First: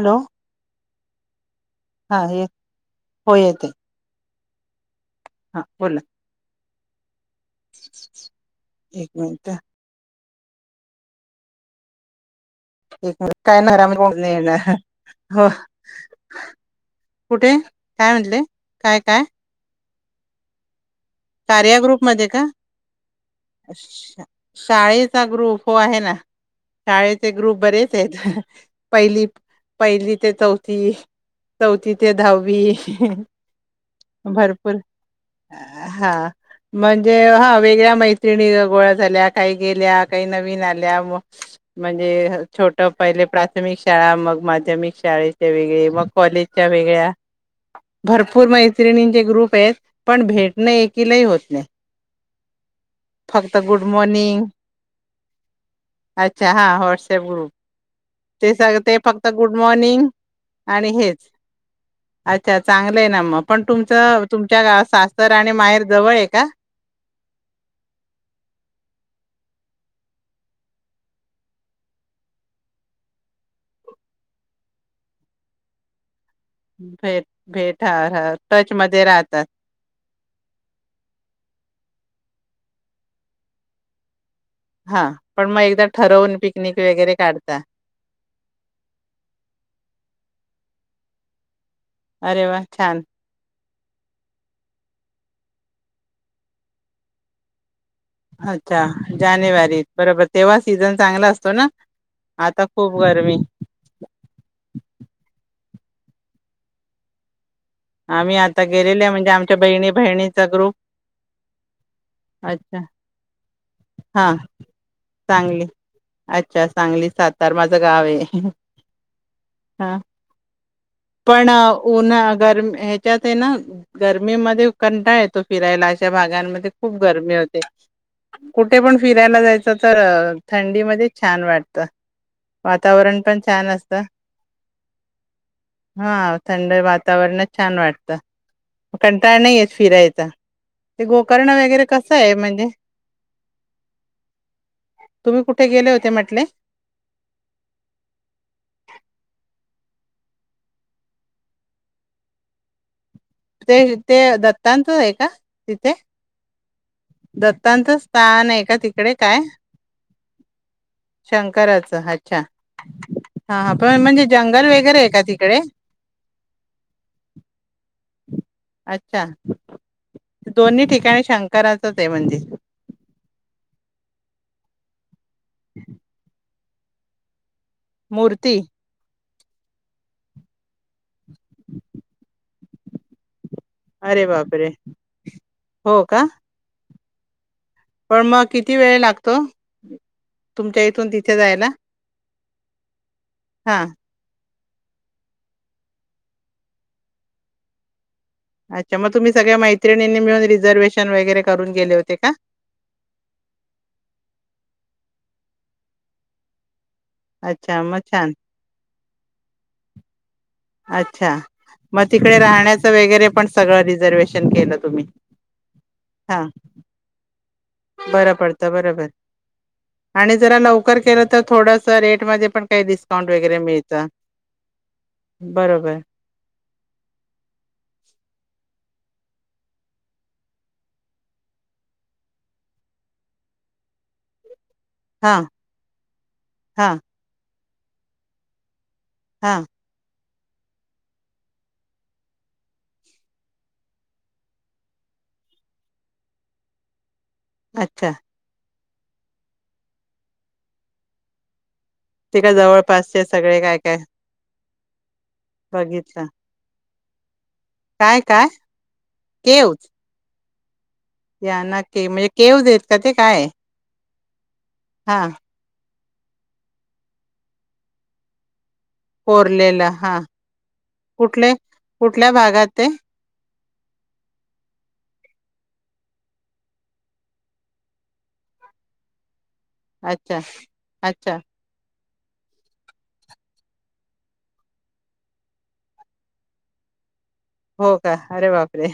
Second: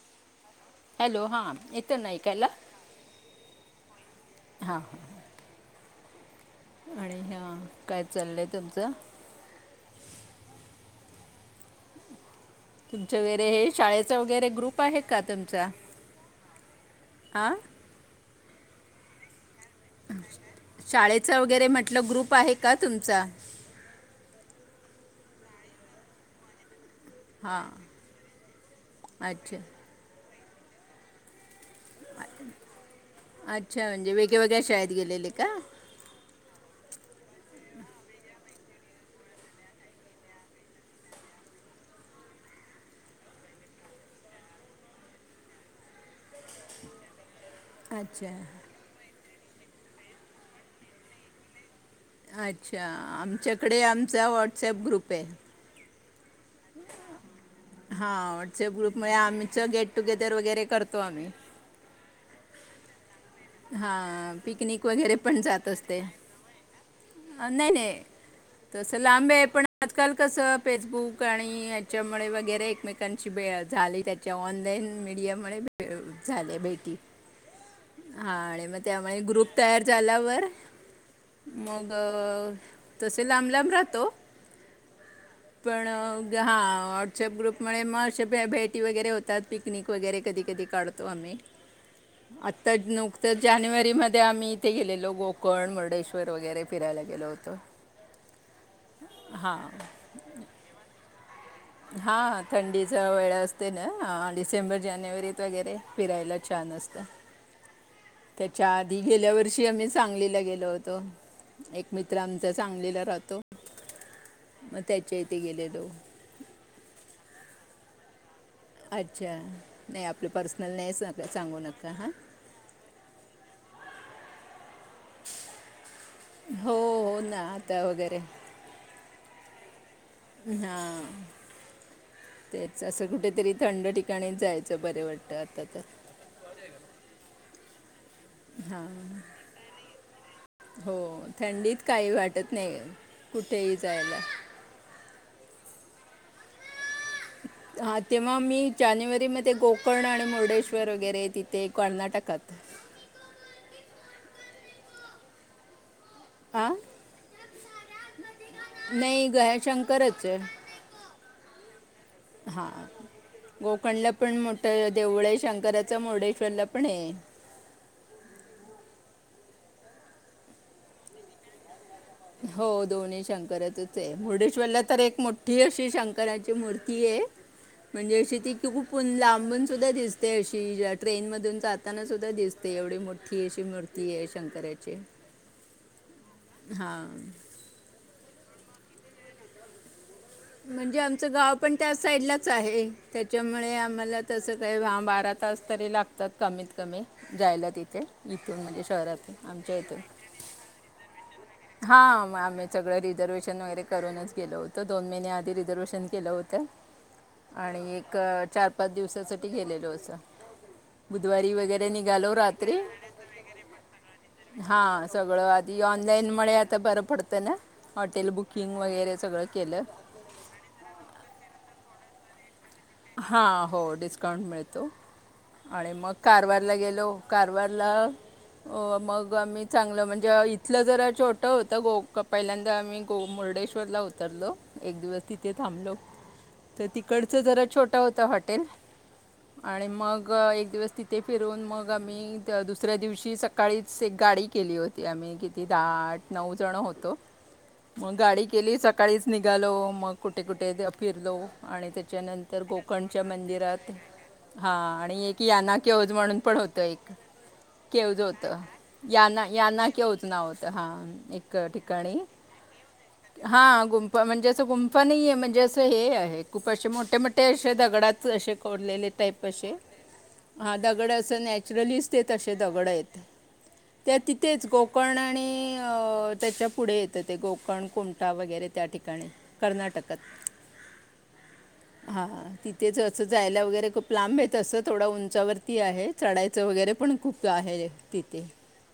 Hello. Hello.. हां. येतं ना हाय.. ऐकायला हो येतेय. हा.. हा. हा बोला? आणि ह्या हा.. काय चाललय तुमच? एक मिनिट ते तुमचं खरय.. वगैरे काय हे नरम शाळेचा वगैरे येणा ग्रुप आहे का हो तुमचा हां कुठे काय म्हंटले? काय? काय? [inaudible] शाळेचा वगैरे कार्या म्हटलं ग्रुपमध्ये ग्रुप आहे का तुमचा? चा ग्रुप हो.. आहे ना. शाळेचे ग्रुप बरेच आहेत ह.. ह.. पहिलीत अच्छा पहिलीत ते चौथी. चौथी ते दहावी हि. ह. अच्छा म्हणजे ह वेगवेगळ्या भरपूर. शाळेत गेलेले का हा म्हणजे हा वेगळ्या मैत्रिणी गोळ्या झाल्या काही गेल्या काही नवीन आल्या मह्.. म्हणजे छोटं पहिले प्राथमिक शाळा मग माध्यमिक शाळेच्या वेगळे मग कॉलेजच्या वेगळ्या. अच्छा भरपूर मैत्रिणींचे ग्रुप पये.. पण भेट नाही एकीलाही होत नाही. अच्छा फक्त आमच्याकडे गुड आमचा मॉर्निंग व्हॉटसअप ग्रुप आहे. अच्छा हा हॉट्सअप ग्रुप. हा ते व्हॉट्सअप सग ग्रुप ते मुळे फक्त गुड आमचं गेट मॉर्निंग टुगेदर वगैरे आणि करतो आम्ही. प्लेन न मग. पण तुमच हां तुमच्या गा.. पिकनिक सा. वगैरे पण जात असते. ना.. आजकाल कसं फेसबुक आणि याच्यामुळे वगैरे एकमेकांशीे भेट झाली त्याच्या ऑनलाईन मीडियामुळे भेट. अअअ भेट भेट हा. हा आणि टच मग मध्ये त्यामुळे राहतात ग्रुप तयार झाल्यावर मग - - अ तसे लांब लांब राहतो. हा मग एकदा पण ठरवून हा पिकनिक वगैरे वॉट्सअप काढता ग्रुप म मग भेटी वगैरे होतात. पिकनिक वगैरे कधी कधी - - काढतो आम्ही. अरे वा! अड. छान नुकतंच ज- - जानेवारी मध्ये आम्ही इथे गेलेलो गोकर्ण, मुर्डेश्वर वगैरे फिरायला गेलो होतो. अच्छा जानेवारीत बरोबर तेव्हा सीझन चांगला अस - - हा थंडीचा वेळ असते ना हा हा डिसेंबर जानेवारीत वगैरे - - फिरायला छान असतं. आम्ही आता त्याच्या आधी गेलेले म्हणजे गेल्या आमच्या वर्षी आम्ही बहिणी सांगलीला बहिणीचा गेलो ग्रुप होतो. एक मित्र आमचा अच्छा सांगलीला राहतो. हा मग त्याच्या इथे सांगली गेलेलो अच्छा - - सांगली सातार माझं गावयं. अच्छा हा नाही आपलं पर्सनल नाही सांग पण सांगू नका हां उन्ह गरम ह्याच्यात हैना गर्मीमध्ये कंटाळा येतो फिरायला अशा भागांमध्ये हो खूप हो गर्मी ना होते. आता वगैरे कुठे पण फिरायला जायचं तर थंडी हां मध्येच छान वाटत. तेच असं वातावरण पण कुठेतरी छान थंड असत. ठिकाणी जायचं बरं वाटतं आता तर हा थंड वातावरणात छान वाटतं. हां ता. कंटाळ नाहीयेत फिरायचा हो ते गोकर्ण थंडीत वगैरे काही कसं आहे वाटत म्हणजे? नाही कुठेही जायला. गले होते म्हटले. हा तेव्हा मी जानेवारी मध्ये कोकर्ण आणि मुर्डेश्वर वगैरे तिथे कर्नाटकात. ते ते दत्तांत आहे का तिथे? हा दत्तांचं स्थान आहे का तिकडे नाही काय ग शंकरच शंकराचं अच्छा हा हा हा गोकणला म्हणजे पण जंगल मोठं वगैरे का देऊळ आहे. तिकडे शंकराच मुर्डेश्वरला पण है. अच्छा दोन्ही ठिकाणी शंकरा - - हो दोन्ही शंकरातच है मुर्डेश्वरला - - तर एक मोठ - - ठ्ठी अशी शंकराची- - मूर्ती है - - म्हणजे अशी ती मूर्ती [unintelligible] लांब थांबून सुद्धा दिसते अशी ट्रेन मधून जाताना सुद्धा दिसते एवढी मोठठी - - ही अशी मूर्ती अरे आहे बापरे शंकराची. हो का? हां. पण मग किती वेळ लागतो तुमच्या म्हणजे इथून आमचं तिथे गाव जायला पण त्या साईडला च आहे त्याच्यामुळे हा आम्हाला तसं ह बारा तास तरी लागतात कमीत कमी जायला तिथे इथून म्हणजे अच्छा मग तुम्ही शहरातून सगळ्या आमच्या इथून मैत्रिणींनी मिळून रिझर्वेशन वगैरे करून गेले होते हा का म आम्ही सगळं रिझर्वेशन वगैरे करूनच गेलो होत दोन आधी रिझर्वेशन केलं होतं अच्छा आणि मग एक छान चार पाच दिवसासाठी गेलेलो असं अच्छा बुधवारी वगैरे मग निघालो तिकडे रात्री राहण्याचं वगैरे पण सगळं रिझर्वेशन केलं हा तुम्ही सगळं आधी हा ऑनलाईनमुळे आता बरं पडत ना हॉटेल बरं पडतं बुकिंग बरोबर वगैरे सगळं केलं आणि जरा लवकर केलं तर थोडस रेटमध्येध्ये पण काही डिस्काउंट वगैरे हां हो मिळतं डिस्काउंट मिळतो आणि बरोबर मग कारवारला गेलो कारवारला मग आम्ही चांगलं म्हणजे इथलं जर छोटं होतं गो पहिल्यांदा आम्ही ग मुर्डेश्वरला उतरलो एक दिवस हा तिथे थांबलो तर हा तिकडचं जरा छोटं होतं हॉटेल हा आणि मग मग एक दिवस तिथे फिरून मग आम्ही दुसऱ्या दिवशी सकाळीच एक गाडी केली होती आम्ही किती दहा आठ नऊ जण होतो अच्छा मग गाडी केली सकाळी काळीच निघालो मग कुठे कुठे द्या फिरलो. आणि ते त्याच्यानं काय जवळपासचे सगळे काय काय. हा आणि एक की यांना केहज बघितलं म्हणून पण होतं एक काय केवज काय होतं याना केव यांना केहज नाव त हां एक या ना के ठिकाणी म्हणजे केव देत का ते काय आहे? हा गुंफ म्हणजे असं गुंफा नाही हा आहे म्हणजे असं हे आहे. नाही खूप अशे मोठे मोठ ते असे दगडाच असे फोडलेले टाईप असे कोरलेलं हा हा दगड असं कुठले नॅचरलीच ते कुठल्या तसेे भागात ते दगड आहेत. त्या तिथेच कोकण आणि अ त्याच्या पुढे येतं ते गोकर्ण कुमटा वगैरे त्या ठिकाणी. कर्नाटकात अच्छा अच्छा. हा हा तिथेच असं जायला वगैरे खूप लांब आहे तसं थोड उंचावरती आहे चढायचं वगैरे पण खूप आहे हो का तिथे अरे बापरे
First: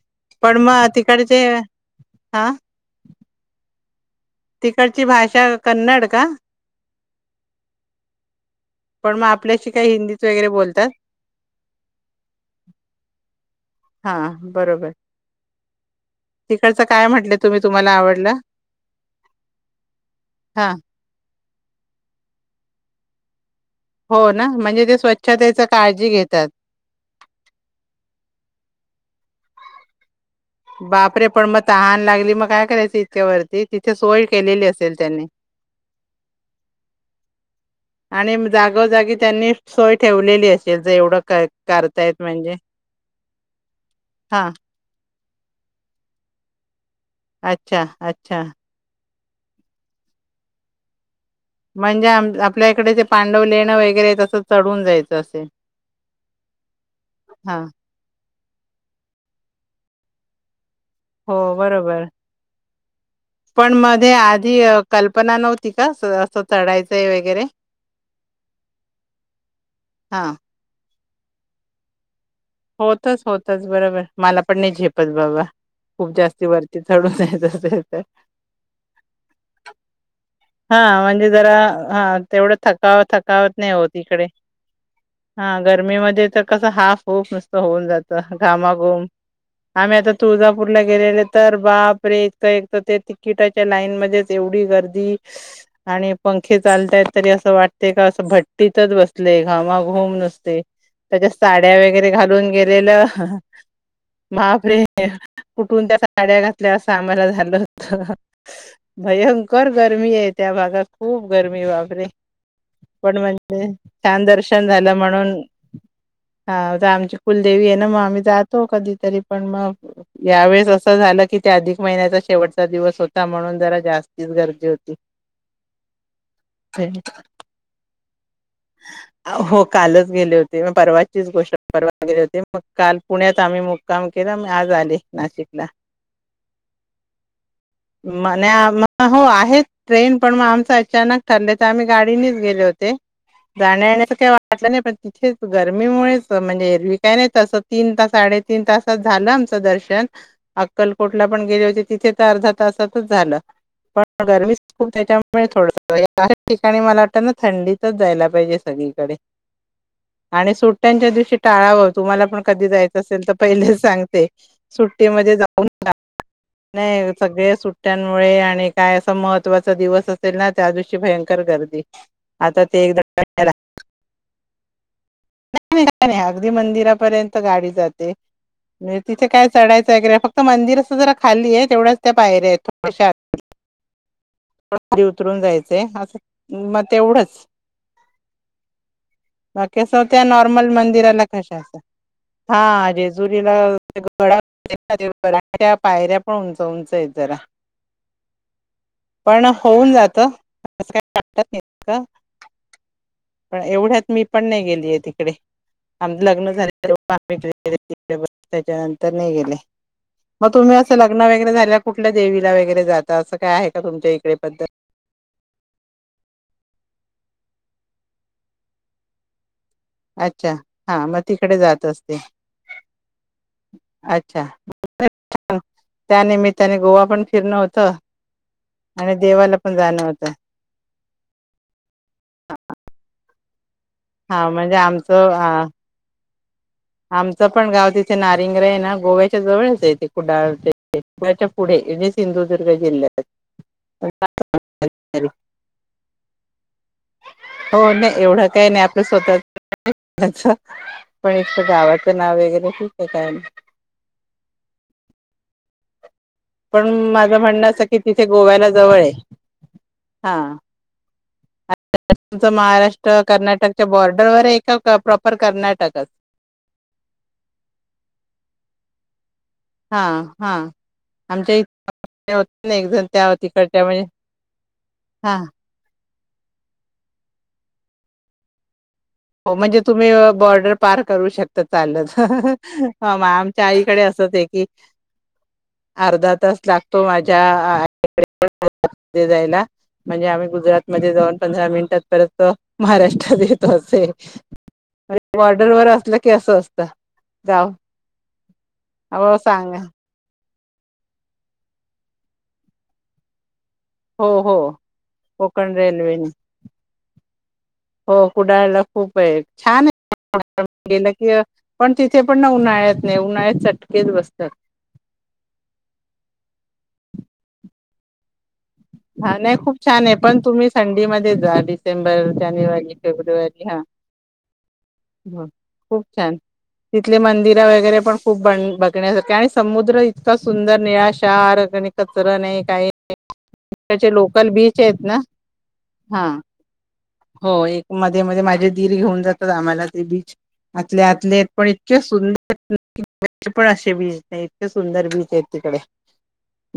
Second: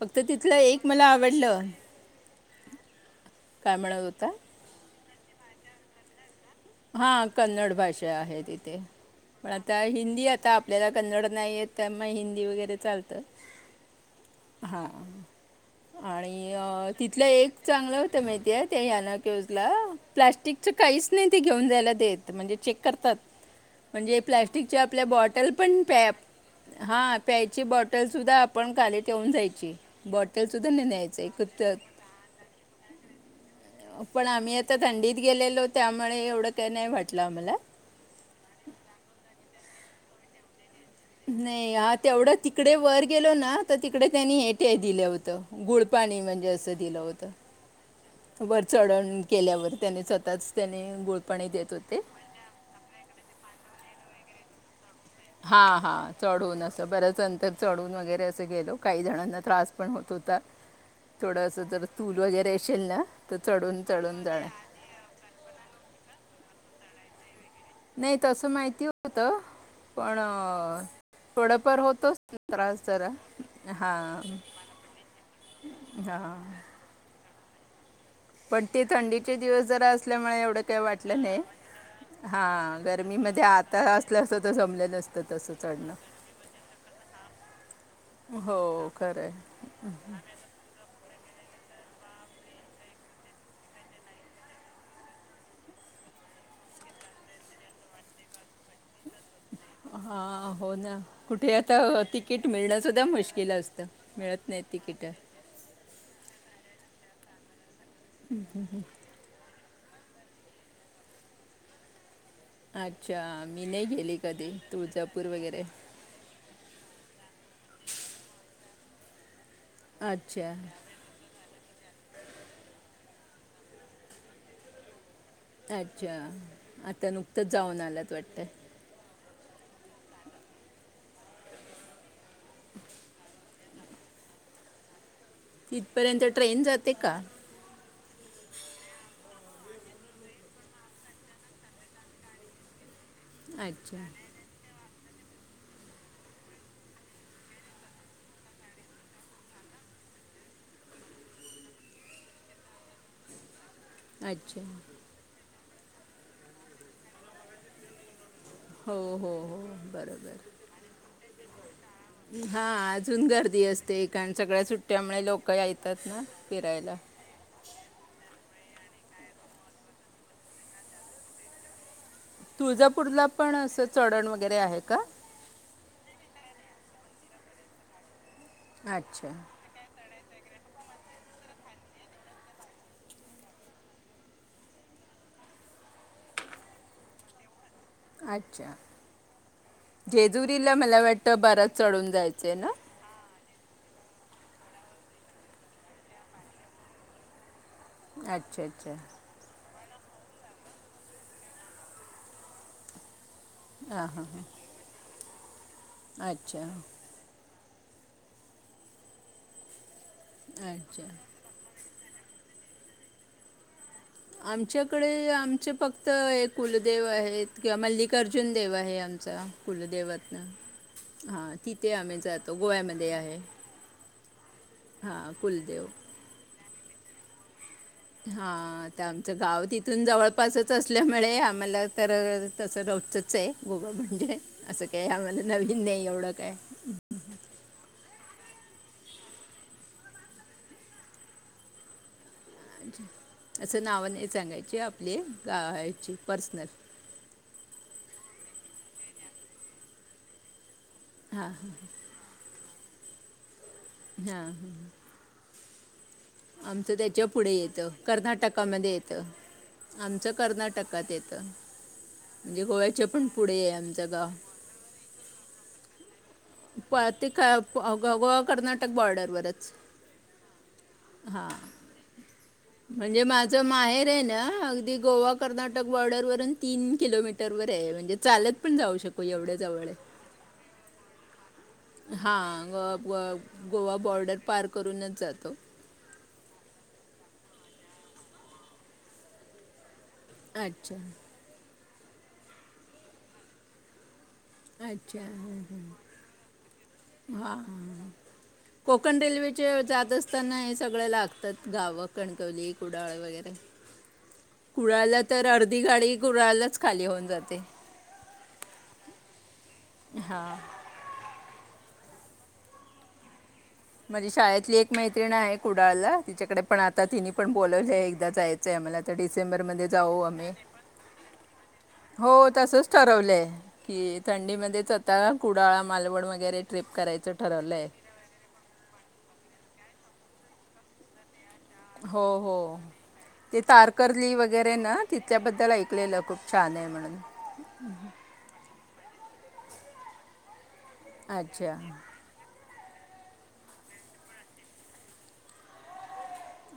फक्त तिथलं पण एक मग मला तिकड चे आवडलं अ काय म्हणत होता? तिकडची भाषा कन्नड का? हा कन्नड भाषा आहे ति मग पण आपल्याशी आता काही हिंदीत हिंदी वगैरे आता आपल्याला बोलतात. कन्नड नाही येत त्यामुळे हिंदी वगैरे चालत हा हा बरोबर आणि तिकडचं काय तिथलं म्हटले एक तुम्ही तुम्हाला चांगलं होत आवडलं? माहिती आहे त्या याना केव्हजला प्लास्टिक हा च काहीच नाही ती घेऊन जायला देत म्हणजे चेक करतात. म्हणजे हो ना प्लस्टिकच्या म्हणजे ते आपल्या बॉटल स्वच्छतेच पण काळजी प्या घेतात. हा प्यायची बॉटल सुद्धा आपण खाली ठेवून जाय बट बापरे पण मग तहान लागली मग काय करायच इतक्या वरती? तिथे सोय पण आम्ही केलेली आता असेल थंडीत त्यांनी. गेलेलो त्यामुळे एवढं काही नाही वाटलं आम्हाला आणि म जागोजागी त्यांनी सोय ठेवलेली हे. नाही हा तेवढं तिकडे वर गेलो ना तर तिकडे त्यांनी हा एटीआय दिलं होतं. गुळपाणी म्हणजे असं दिलं होत अच्छा अच्छा वर चढण केल्यावर त्याने स्वतःच त्याने गुळ म्हणजे आम आपल्या इकडे जे पांडव लेणं वगैरे तसंच चढून जाई हा हा चढून असं बरंच नंतर हा चढून वगैरे च गेलो. काही जणांना त्रास पण होत होता. हो थोडं असं जर बरोबर चूल वगैरे असेल ना तर पण चढून मध्ये चढून जाणं आधी कल्पना नव्हती का अस चढाय ते वगैरे नाही तसं माहिती होत पण हां. अ... थोडं फार होतच होतच होतच बरोबर मला पण नाही झेपत बाबा खुप हां जास्ती वरती चढुन जायच [unintelligible] अन् ऎंटिलेजेबल पण ते थंडीचे दिवस जरा असल्यामुळे एवढं हा काही वाटलं म्हणजे नाही जरा हा तेवढं हां थकाव गरमीमध्ये थकावत नाही आता होत असलं इकडे असतं तर जमलं नसतं तसं हा चढणं गर्मीमध्ये तर कसं हाफ हुफ नुसत होऊन जातं हो घामाघुम खरं आहे आम्ही आता तुळजापुरला गेलेले तर बापरे एक एक तर ते तिकिटाच्या लाईन मध्येच एवढी गर्दी. आणि पंखे चालतयत तरी असं वाटते का असं भट्टीतच बसत घामा घूम हा नसते हो ना त्याच्या कुठे आता साड्या वगैरे तिकीट घालून मिळणं सुद्धा गेलेलं मुश्किल असतं मिळत नाही महाबरे तिकीट कुठून त्या साड्या घातल्या अस कामाला झालं होत. भयंकर गरमी आहे त्या भागात खूप गरमी बापरे पण अच्छा मी म्हणजे नाही गेली छान कधी दर्शन झालं तुळजापूर म्हणून वगैरे हा आमची कुलदेवी आहे ना मग आम्ही जातो कधी तरी पण मग अच्छा यावेेळेस असं झालं की त्या अधिक महिन्याचा शेवटचा दिवस होता म्हणून जरा जास्तीच गर्दी होती. ते अच्छा आता नुकतंच जाऊन आलात वाटत. आ हो कालच गेले होते मग परवाचीच गोष्ट परवा गेली होती मग काल पुण्यात आम्ही मुक्काम केलं आज आले नाशिकला तिथ पर्यंत ट्रेन जाते का? म हो आहेत. ट्रेन पण मग आमचं अचानक ठरले तर, आम्ही गाडीनेच गेले होते. अच्छा जाण्याऐण्याच काही वाटलं नाही पण. तेच, गरमीमुळेच म्हणजे एरवी काय नाही तसं तीन तास साडे तीन तासात झालं आमचं दर्शन अक्कलकोटला पण गेले होते तिथे तर अर्धा तासातच झाल. अच्छा त्याच्यामुळे थोड अश ठिकाणी मला आता न थंडीतच जायला. हो, हेच तर आहे हो सगळीकडे हो हो बरोबर आणि सुट्ट्यांच्या दिवशी टाळावं तुम्हाला पण कधी हां जायचं असेल अजून तर गर्दी पहिलेच असते सांगते कारण सगळ्या सुट्ट्यामुळे सुट्टीमध्ये लोक जाऊ नका. येतात ना फिरायला नाही, सगळे सुट्ट्यांमुळे. आणि काय असा महत्त्वाचा दिवस असेल ना त्या दिवशी भयंकर गर्दी. आता ते तुळजापूरला एकदा पण अस चढण वगैरे आहे का? अगदी मंदिरापर्यंत गाडी जाते. नाही तिथे अच्छा काय चढायचं वगैरे फक्त. मंदिर असं जरा. खाली आहे तेवढ्याच त्या बाहेर आहेत थोडश उतरून जायचंय असं मग तेवढंच. अच्छा.. बाकी असं त्या नॉर्मल जेजुरीला मला मंदिराला वाटत कशा बरात असं चढून जायचय ना? हा [unintelligible] पायऱ्या पण उंच उंच येत जरा. अच्छा.. अच्छा. पण होऊन जात तस पण एवढ्यात.. हां मी हां पण नाही गेलीये तिकडे. आणि हां लग्न अच्छा झाल त्याच्या नंतर नही गेली. मग तुम्ही अस अच्छा लग्न वैगेरे झाल्यावर कुठल्या देवीला वैगेरे जाता अस काय आहे? का तुमच्या इकडे पद्धत आमच्याकडे आमचे फ कुलदेव आहेत की मल्लिकार्जुन देव आहे आमचा. कुलदेवातनं अच्छा.. हा मग हां तिकडे जात तिथे असते. आम्ही जातो गोव्यामध्ये आहे अच्छा.. हां कुलदेव त्यानिमित्ताने गोवा पण फि फिरण होत. हा.. आता आमचं गाव जाणं तिथून होतं जवळपासच असल्यामुळे आम्हाला तर तस रोजचच चे गोवा म्हणजे असं काय.. आम्हाला नवीन नाही एवढ? काय? आमच पण गाव तिथे नारिंगर ना? गोव्याच्या जवळच आहे. पुढे सिंधुदुर्ग जिल्ह्यात अस नाव नाही सांगायची. आपली गा.. याची पर्सनल. हो.. नाही. एवढ काय नाही? आपल स्वतः पण हां एक गावाच नाव वगैरे ठीके चालेल. हा.. ह्म्म. आमच पण त्याच्या माझं पुढे म्हणणं येत. असं की तिथे गोव्याला कर्नाटकामध्ये जवळ आहे येत. आमच कर्नाटकात येत. त तुमच महाराष्ट्र कर्नाटकच्या आमचं गाव बॉर्डरवरये का? प्रॉपर कर्नाटकच. प ते गोवा कर्नाटक बॉर्डरवरच. हा हा हा.. आमच्या इथे होत ना एक जण म्हणजे त्या माझ तिकडच्या म्हणजे माहेरये ना अगदी गोवा हा कर्नाटक बॉर्डरवर तीन किलोमीटर वरये. म्हणजे चालत पण जाऊ शक हो.. म्हणजे.. तुम्ही बॉर्डर पार करू शकता? चाल हां गो म.. आमच्या गो- गोवा आईकडे बॉर्डर असचये. की पार करूनच जातो अर्धा तास लाग हो.. माझ्या... जायला. म्हणजे आम्ही अच्छा गुजातमध्ये जाऊन पंधरा मिनट त्यात परत महाराष्ट्रात येतो अस छः अच्छा ह असतं ह हा गाव हा कोकण हो रेल्वेचे सांगा जादा स्त तर ना हे सगळं लागतात गावं कणकवली कुडाळ वगैरे हो हो. कुडाळला तर कोकण अर्धी गाडी रेल्वेने कुडाळलाच खाली होऊन जाते हो कुडाळला खूप आहे छान अ. अ. हां वाटतं गेलं कि पण तिथे पण ना उन्हाळ्यात नाही उन्हाळ्यात चा.. माझी शाळेतली एक मैत्रिणी आहे कुडाळला तिच्याकडे पण आता तिने पण बोलावले एकदाच जायचं आहे आम्हाला तर हा नाही खूप डिसेंबरमध्ये छान आहे जाऊ पण आम्ही तुम्ही संडे मध्ये जा ब हो तसंच जानेवारी. ठरवलं आहे फेब्रवारी ह. की थंडीमध्येच आता कुडाळा खूप मालवण छान आहेत वगैरे ट्रिप तिथली करायचं मंदीरं ठरवलं आहे वगैरे पण खूप बघण्यासारखी समद... तो इतका सुंदर नियाशार आणि हो कचरा हो नाही काय नाही ते तारकर्ली वगैरे ना तिथचल्याबद्दल ऐकलेलं हा खूप छान आहे. म्हणून हो एक मध्ये मध्ये माझे दीर घेऊन जातात आम्हाला ते बीच आतल्या आतले पण अच्छा इतके सुंदर. पण इकडचे पण असे बीच नाही इतके सुंदर बीच आहेत तिकडे.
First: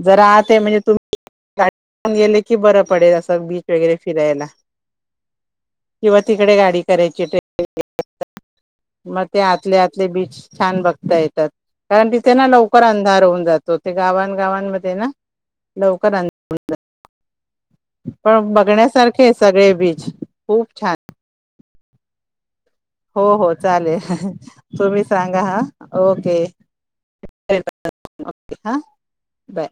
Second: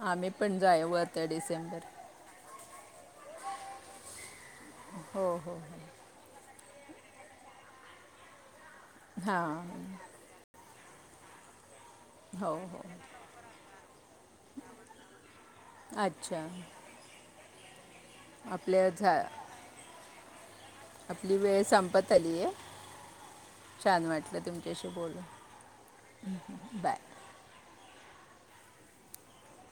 जरा आम्ही आत पण आहे म्हणजे जाऊ तुम्ही वरत डिसेंबर. गाडीतून गेले की बरं पडेल असं बीच वगैरे फिरायला. हो हो हो. इकडे गाडी करायची ती ई. ओ. आ. आ. मग ते आतले हां आतले बीच छान बघते. येतात. कारण तिथे ना हो लवकर हो अंधार होऊन जातो ते गावां गावांमध्ये ना लवकर अच्छा अंधार होऊन जातो. पण आपल्या झा बघण्यासारखे सगळे बीच खूप छान. आपली वेळ संपत आलीय. हो हो चालेल हं हं तुमच्याशी तुम्ही सांगा बोलून हा ओके बाय बाय. ओके हा बाय.